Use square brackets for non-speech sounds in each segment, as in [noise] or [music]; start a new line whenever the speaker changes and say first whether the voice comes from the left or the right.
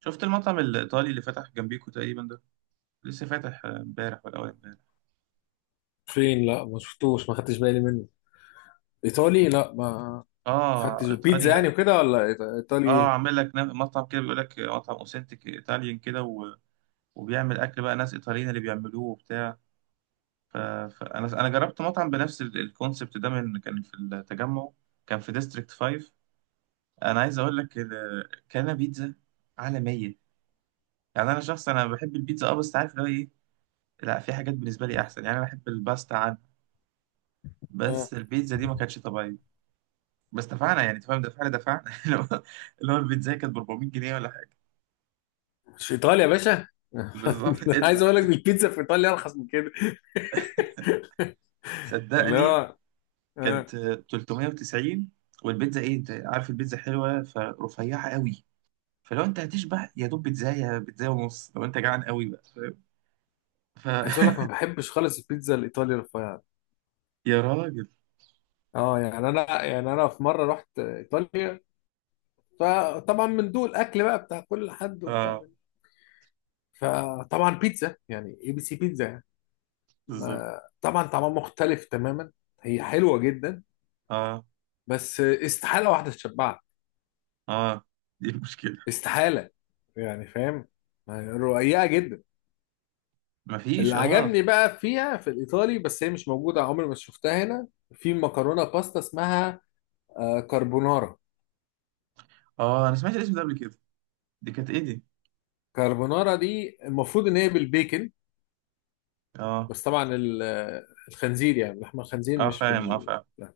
right: شفت المطعم الإيطالي اللي فتح جنبيكو تقريبا ده، لسه فاتح. امبارح ولا أول امبارح.
left: فين؟ لا، ما شفتوش، ما خدتش بالي منه. ايطالي؟ لا ما. ما
right: اه،
left: خدتش بيتزا يعني
right: إيطاليا.
left: وكده، ولا ايطالي،
right: اه،
left: ايه؟
right: عامل لك مطعم كده، بيقول لك مطعم أوثنتيك إيطاليان كده، وبيعمل أكل بقى، ناس إيطاليين اللي بيعملوه وبتاع. فأنا جربت مطعم بنفس الكونسبت ده من كان في التجمع، كان في ديستريكت 5. أنا عايز أقول لك، كان بيتزا عالمية. يعني أنا شخص أنا بحب البيتزا، اه، بس عارف اللي هو إيه، لا، في حاجات بالنسبة لي أحسن. يعني أنا بحب الباستا عنها.
left: آه،
right: بس البيتزا دي ما كانتش طبيعية. بس دفعنا، يعني تفهم، دفعنا [laughs] اللي هو، البيتزا كانت ب 400 جنيه ولا حاجه.
left: مش ايطاليا يا باشا. [laughs]
right: بالظبط [laughs]
left: عايز
right: ادفع.
left: اقول لك البيتزا في ايطاليا ارخص من كده. اللي
right: صدقني،
left: هو
right: كانت
left: آه،
right: 390. والبيتزا ايه؟ انت عارف البيتزا حلوه، فرفيعه قوي. فلو انت هتشبع يا دوب بيتزا، يا بيتزا ونص لو انت جعان قوي، بقى فاهم؟ ف
left: عايز اقول لك، ما
right: [laughs]
left: بحبش خالص البيتزا الايطالي رفيعه.
right: يا راجل.
left: اه، يعني انا في مره رحت ايطاليا. فطبعا من دول اكل بقى بتاع كل حد وبتاع.
right: اه،
left: فطبعا بيتزا يعني اي بي سي بيتزا يعني.
right: بالظبط.
left: طبعا طعمها مختلف تماما. هي حلوه جدا،
right: اه،
left: بس استحاله واحده تشبعك.
right: اه، دي المشكله.
left: استحالة. يعني فاهم، يعني رقيقة جدا. اللي
right: مفيش. اه،
left: عجبني بقى فيها في الإيطالي، بس هي مش موجودة، عمري ما شفتها هنا. في مكرونة باستا اسمها كاربونارا.
right: اه، انا سمعت الاسم ده قبل كده. دي كانت ايه دي؟
left: كاربونارا دي المفروض إن هي بالبيكن.
right: اه،
left: بس طبعا الخنزير، يعني لحم الخنزير
right: اه
left: مش
right: فاهم، اه
left: بال.
right: فاهم.
left: لا.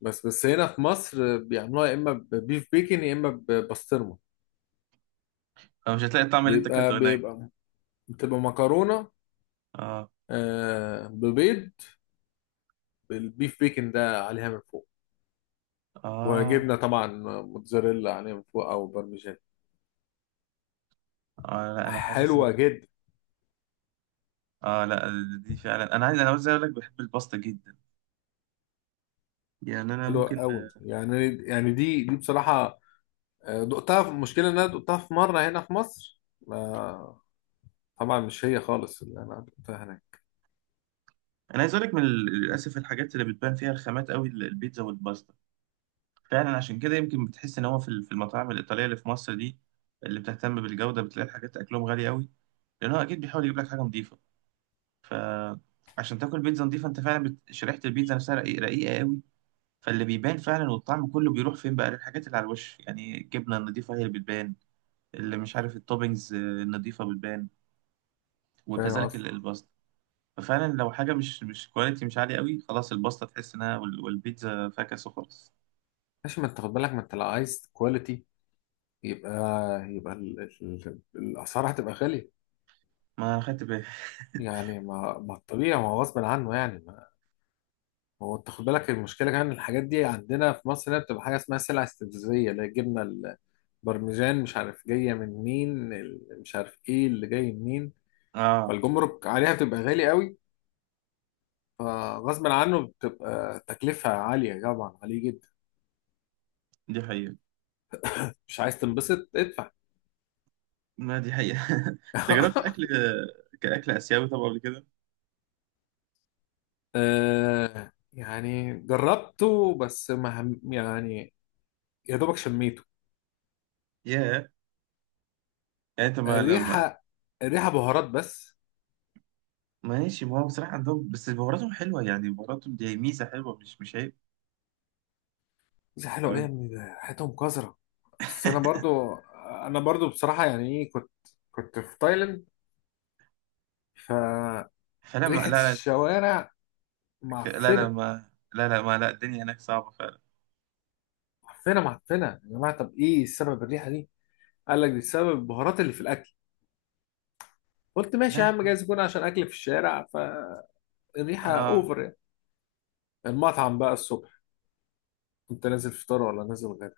left: بس هنا في مصر بيعملوها يا إما ببيف بيكن يا إما ببسطرمة.
right: آه، مش هتلاقي الطعم اللي انت اكلته
left: بيبقى
right: هناك.
left: بيبقى بتبقى مكرونة.
right: اه،
left: ببيض، بالبيف بيكن ده عليها من فوق،
right: اه،
left: وجبنه طبعا، موتزاريلا عليها من فوق او بارميجان.
right: اه لا، انا حاسسها.
left: حلوه جدا.
right: اه، لا، دي فعلا، انا عايز، انا عايز اقول لك، بحب الباستا جدا. يعني انا
left: حلوه
right: ممكن.
left: قوي يعني دي بصراحه. دقتها المشكله ان انا دقتها في مره هنا في مصر. ما طبعا مش هي خالص اللي انا دقتها هناك.
right: انا عايز اقول لك، من للاسف الحاجات اللي بتبان فيها الخامات قوي، البيتزا والباستا. فعلا عشان كده يمكن بتحس ان هو في في المطاعم الايطاليه اللي في مصر دي، اللي بتهتم بالجوده، بتلاقي الحاجات اكلهم غالي قوي، لان هو اكيد بيحاول يجيب لك حاجه نظيفه. ف عشان تاكل بيتزا نظيفه، انت فعلا شريحه البيتزا نفسها رقيقه قوي. فاللي بيبان فعلا والطعم كله بيروح فين بقى للحاجات اللي على الوش، يعني الجبنه النظيفه هي اللي بتبان، اللي مش عارف، التوبينجز، النظيفه بتبان.
left: فاهم
right: وكذلك
left: قصدي؟
right: الباستا. ففعلا لو حاجه مش كواليتي، مش عاليه قوي، خلاص الباستا تحس انها، والبيتزا فاكس وخلاص.
left: ماشي، ما انت خد بالك، ما انت لو عايز كواليتي يبقى، الاسعار هتبقى غاليه.
right: ما انا خدت بالي.
left: يعني ما الطبيعي، ما هو غصب عنه يعني ما. هو انت خد بالك، المشكله كمان الحاجات دي عندنا في مصر هنا بتبقى حاجه اسمها سلع استفزازيه، اللي هي الجبنه برمجان، مش عارف جايه من مين، مش عارف ايه اللي جاي منين.
right: اه،
left: فالجمرك عليها بتبقى غالي قوي، فغصب عنه بتبقى تكلفه عاليه طبعا عليه جدا.
right: دي حقيقه.
left: مش عايز تنبسط ادفع.
right: ما دي حقيقه [laughs] انت جربت اكل،
left: [laughs]
right: كاكل اسيوي طبعا، قبل كده؟
left: آه، يعني جربته، بس ما هم- يعني يا دوبك شميته.
right: ياه. يعني انت ما لما.
left: الريحه الريحه بهارات بس.
right: ماشي، ما هو بصراحه عندهم بس بهاراتهم حلوه، يعني بهاراتهم دي ميزه حلوه، مش عيب.
left: دي حلوه ايه يا
right: تمام
left: ابني؟ ده ريحتهم قذره. بس انا
right: [laughs]
left: برضو انا برضو بصراحه، يعني ايه، كنت في تايلاند.
right: فلا ما
left: فريحه
right: لا.
left: الشوارع
right: لا لا لا،
left: معفنه.
right: ما لا لا، ما لا، الدنيا هناك صعبة فعلا.
left: معفنه معفنه يا جماعه. طب ايه السبب الريحه دي؟ قال لك دي السبب البهارات اللي في الاكل. قلت ماشي يا
right: لا.
left: عم، جايز يكون عشان اكل في الشارع، فالريحه
right: اه
left: اوفر يعني. المطعم بقى الصبح، كنت نازل فطار ولا نازل غدا،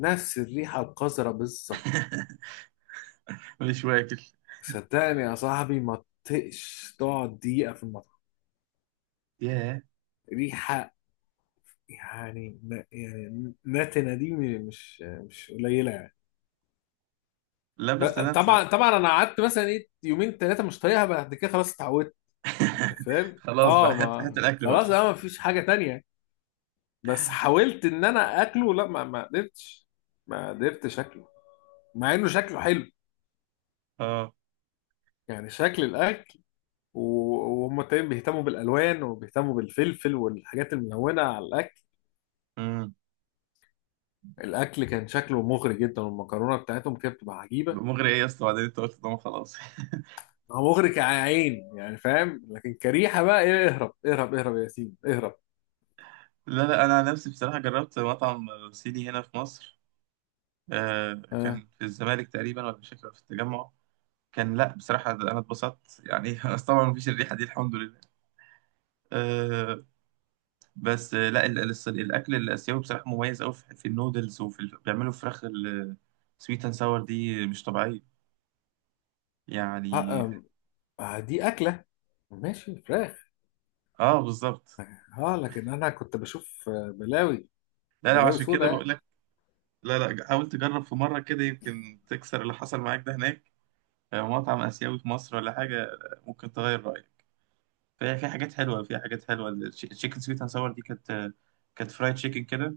left: نفس الريحه القذره بالظبط.
right: [laughs] مش واكل.
left: صدقني يا صاحبي، ما تطقش تقعد دقيقه في المطعم.
right: ياه.
left: ريحه يعني يعني نتنه دي، مش قليله يعني.
right: لا بس انا بس.
left: طبعا انا قعدت مثلا ايه يومين ثلاثه مش طايقها، بعد كده خلاص اتعودت. انت فاهم،
right: خلاص بقى،
left: اه،
right: هات هات
left: ما
right: الاكل بقى.
left: خلاص، اه ما فيش حاجه تانية. بس حاولت ان انا اكله، لا، ما قدرتش. ما قدرتش اكله، مع انه شكله حلو،
right: اه.
left: يعني شكل الاكل. و- وهم تقريبا بيهتموا بالالوان وبيهتموا بالفلفل والحاجات الملونه على الاكل.
right: امم.
left: الاكل كان شكله مغري جدا، والمكرونه بتاعتهم كانت بتبقى عجيبه.
right: مغري ايه يا اسطى؟ بعدين انت قلت طبعا خلاص [laughs]
left: هو مغري كعين يعني فاهم، لكن كريحه بقى ايه، اهرب اهرب اهرب يا ياسين اهرب.
right: لا لا، انا عن نفسي بصراحه جربت مطعم صيني هنا في مصر. آه.
left: آه.
right: كان في الزمالك تقريبا ولا، مش فاكر، في التجمع كان. لا، بصراحه انا اتبسطت يعني [laughs] بس طبعا مفيش الريحه دي، الحمد لله. آه، بس. آه، لا ال- الص- الاكل الاسيوي بصراحه مميز قوي، في النودلز وفي بيعملوا فراخ السويت اند ساور دي مش طبيعيه.
left: آه.
right: يعني.
left: آه. آه. دي اكله، ماشي، فراخ.
right: اه، بالظبط.
left: اه لكن انا كنت بشوف بلاوي
right: لا لا،
left: بلاوي
right: عشان
left: سودا
right: كده بقول
left: يعني.
right: لك. لا لا، حاول تجرب في مرة كده، يمكن تكسر اللي حصل معاك ده هناك. مطعم آسيوي في مصر ولا حاجة، ممكن تغير رأيك. فهي في حاجات حلوة، في حاجات حلوة. التشيكن سويت اند ساور دي كانت، كانت فرايد تشيكن كده،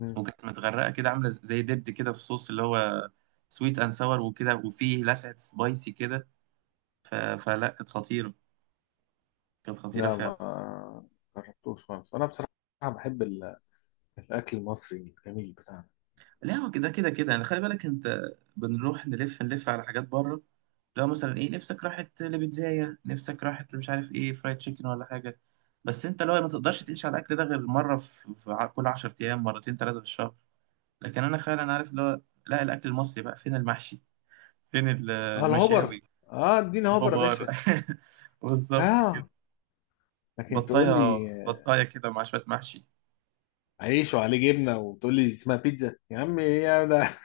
left: مم.
right: وكانت متغرقة كده، عاملة زي دبد كده في صوص، اللي هو سويت اند ساور، وكده، وفيه لسعة سبايسي كده. فلا كانت خطيرة، كانت خطيرة
left: لا،
right: فعلا.
left: ما جربتوش خالص انا بصراحه. بحب الاكل المصري الجميل بتاعنا.
right: لا، هو كده كده كده. يعني خلي بالك، انت بنروح نلف نلف على حاجات بره. لو مثلا ايه، نفسك راحت لبيتزاية، نفسك راحت، مش عارف ايه، فرايد تشيكن ولا حاجة. بس انت لو ما تقدرش تعيش على الاكل ده غير مرة كل 10 ايام، مرتين ثلاثة في الشهر. لكن انا فعلا عارف اللي هو، لا الاكل المصري. بقى فين المحشي؟ فين
left: اه الهوبر،
right: المشاوي؟
left: اه اديني هوبر يا
right: الخضار
left: باشا.
right: [laughs] بالظبط كده.
left: اه لكن تقول
right: بطاية
left: لي
right: بطاية كده مع شوية محشي
left: عيش وعليه جبنه وتقول لي اسمها بيتزا، يا عم ايه يا ده؟ [laughs]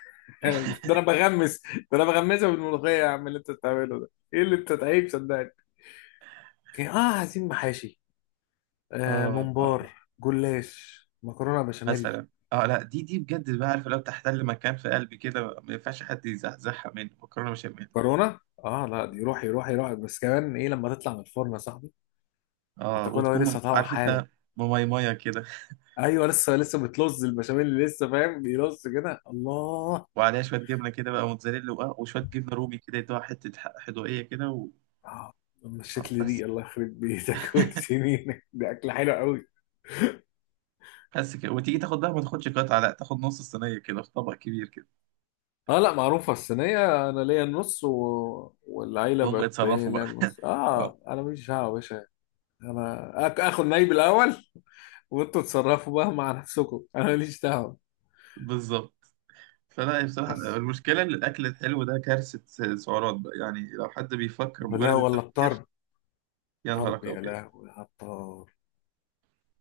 left: ده انا
right: [laughs]
left: بغمس ده انا بغمسها بالملوخيه يا عم، اللي انت بتعمله ده، ايه اللي انت تعيب، صدقني. اه، عايزين محاشي، آه
right: اه، اه،
left: ممبار، جلاش، مكرونه بشاميل.
right: مثلا. اه، لا، دي بجد بقى، عارف، لو تحتل مكان في قلبي كده، ما ينفعش حد يزحزحها مني، مكرونه بشاميل.
left: كورونا، اه لا، دي روحي روحي روحي، بس كمان ايه لما تطلع من الفرن يا صاحبي،
right: اه،
left: وتاكلها وهي
right: وتكون
left: لسه طالعه
right: عارف
left: حالا.
right: انت، مميمية كده،
left: ايوه، لسه بتلص البشاميل اللي لسه فاهم بيلص كده، الله.
right: وعليها شويه جبنه كده بقى، موتزاريلا، وآه، وشويه جبنه رومي كده، يدوها حته، حدوقيه كده،
left: آه،
right: آه،
left: مشيت لي
right: بس
left: ريق، الله يخرب بيتك. [laughs] وانت
right: [laughs]
left: سنينك، دي اكله حلوه قوي.
right: بس كده، وتيجي تاخد بقى، ما تاخدش قطعه، لا تاخد نص الصينيه كده في طبق كبير كده.
left: اه لا معروفه، الصينيه انا ليا النص والعيله
right: وهم
left: بقت
right: يتصرفوا
left: باين ليا
right: بقى [laughs]
left: النص،
right: اه،
left: اه انا ماليش دعوه يا باشا. انا اخد نايب الاول، وانتوا تصرفوا بقى مع نفسكم، انا ماليش دعوه.
right: بالظبط. فلا بصراحه،
left: بس.
right: المشكله ان الاكل الحلو ده كارثه. سعرات بقى. يعني لو حد بيفكر
left: لا
right: مجرد
left: والله
right: التفكير،
left: الطرب،
right: يا
left: طرب
right: نهارك
left: يا
right: ابيض.
left: لهوي على الطرب.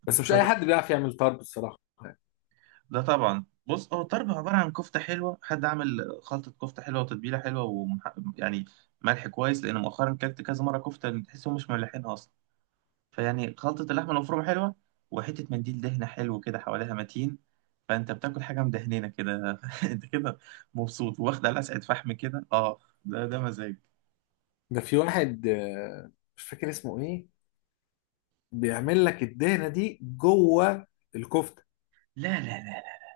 left: بس مش اي حد بيعرف يعمل طرب الصراحه يعني.
right: ده طبعا، بص، هو الطرب عبارة عن كفتة حلوة، حد عامل خلطة كفتة حلوة، وتتبيلة حلوة، ومح... يعني ملح كويس، لأن مؤخرا كلت كذا مرة كفتة تحسهم مش مملحينها أصلا. فيعني خلطة اللحمة المفرومة حلوة، وحتة منديل دهنة حلو كده حواليها متين، فأنت بتاكل حاجة مدهنينة كده [laughs] أنت كده مبسوط، واخد على لسعة فحم كده، أه، ده ده مزاج.
left: ده في واحد مش فاكر اسمه ايه، بيعمل لك الدهنه دي جوه الكفته.
right: لا لا لا لا.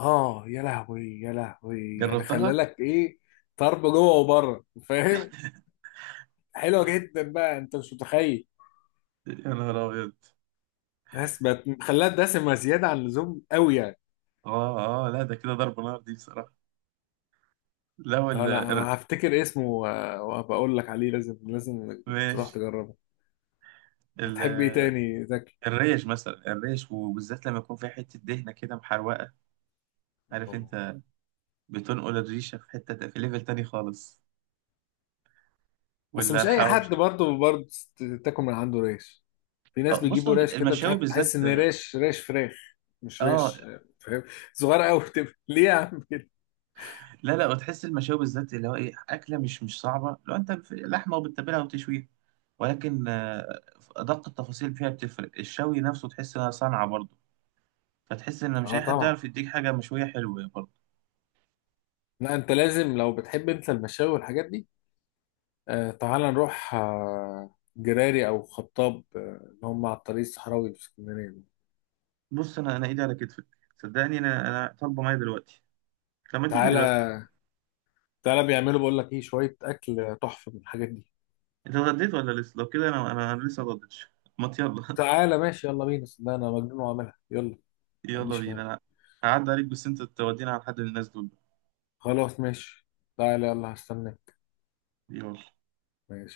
left: اه يا لهوي يا لهوي، يعني خلى
right: جربتها؟
left: لك ايه، طرب جوه وبره، فاهم؟ حلوه جدا بقى، انت مش متخيل.
right: يا نهار أبيض.
left: بس بقت خلاها دسمه زياده عن اللزوم قوي يعني.
right: أه أه، لا ده كده ضرب نار دي بصراحة. لا
left: اه لا،
right: ولا.
left: هفتكر اسمه و- وبقول لك عليه، لازم لازم تروح
right: ماشي.
left: تجربه. بتحب ايه تاني زكي؟
right: الريش مثلا، الريش وبالذات لما يكون في حتة دهنة كده محروقة، عارف
left: اه
right: انت، بتنقل الريشة في حتة في ليفل تاني خالص.
left: بس
right: ولا
left: مش اي حد
right: الحواوشي.
left: برضه تاكل من عنده ريش. في ناس
right: اه، بص هو
left: بيجيبوا ريش كده، مش
right: المشاوي
left: عارف،
right: بالذات.
left: تحس ان ريش، ريش فراخ، مش
right: اه،
left: ريش، فاهم؟ صغيره قوي بتبقى. [laughs] ليه يا عم كده؟
right: لا لا، وتحس المشاوي بالذات، اللي هو ايه، أكلة مش صعبة، لو انت في لحمة وبتتبلها وتشويها، ولكن، أدق التفاصيل فيها بتفرق، الشوي نفسه تحس انها صنعة برضه. فتحس ان مش
left: اه
right: اي حد
left: طبعا.
right: يعرف يديك حاجة مشوية حلوة برضه.
left: لا انت لازم، لو بتحب انت المشاوي والحاجات دي، تعالى نروح، جراري او خطاب، اللي هم على الطريق الصحراوي في اسكندريه دول.
right: بص، انا ايدي على كتفك. صدقني، انا طالبة معايا دلوقتي. لما تيجي دلوقتي،
left: تعالى تعالى بيعملوا، بقول لك ايه، شويه اكل تحفه من الحاجات دي.
right: انت اتغديت ولا لسه؟ لو كده، انا لسه ما اتغديتش. ما يلا
left: تعالى، ماشي يلا بينا، صدقني انا مجنون واعملها، يلا
right: [laughs]
left: ما
right: يلا
left: عنديش
right: بينا.
left: مانع.
right: انا هعدي عليك، بس انت تودينا على حد من الناس دول.
left: خلاص ماشي، تعالى يلا هستناك.
right: يلا.
left: ماشي.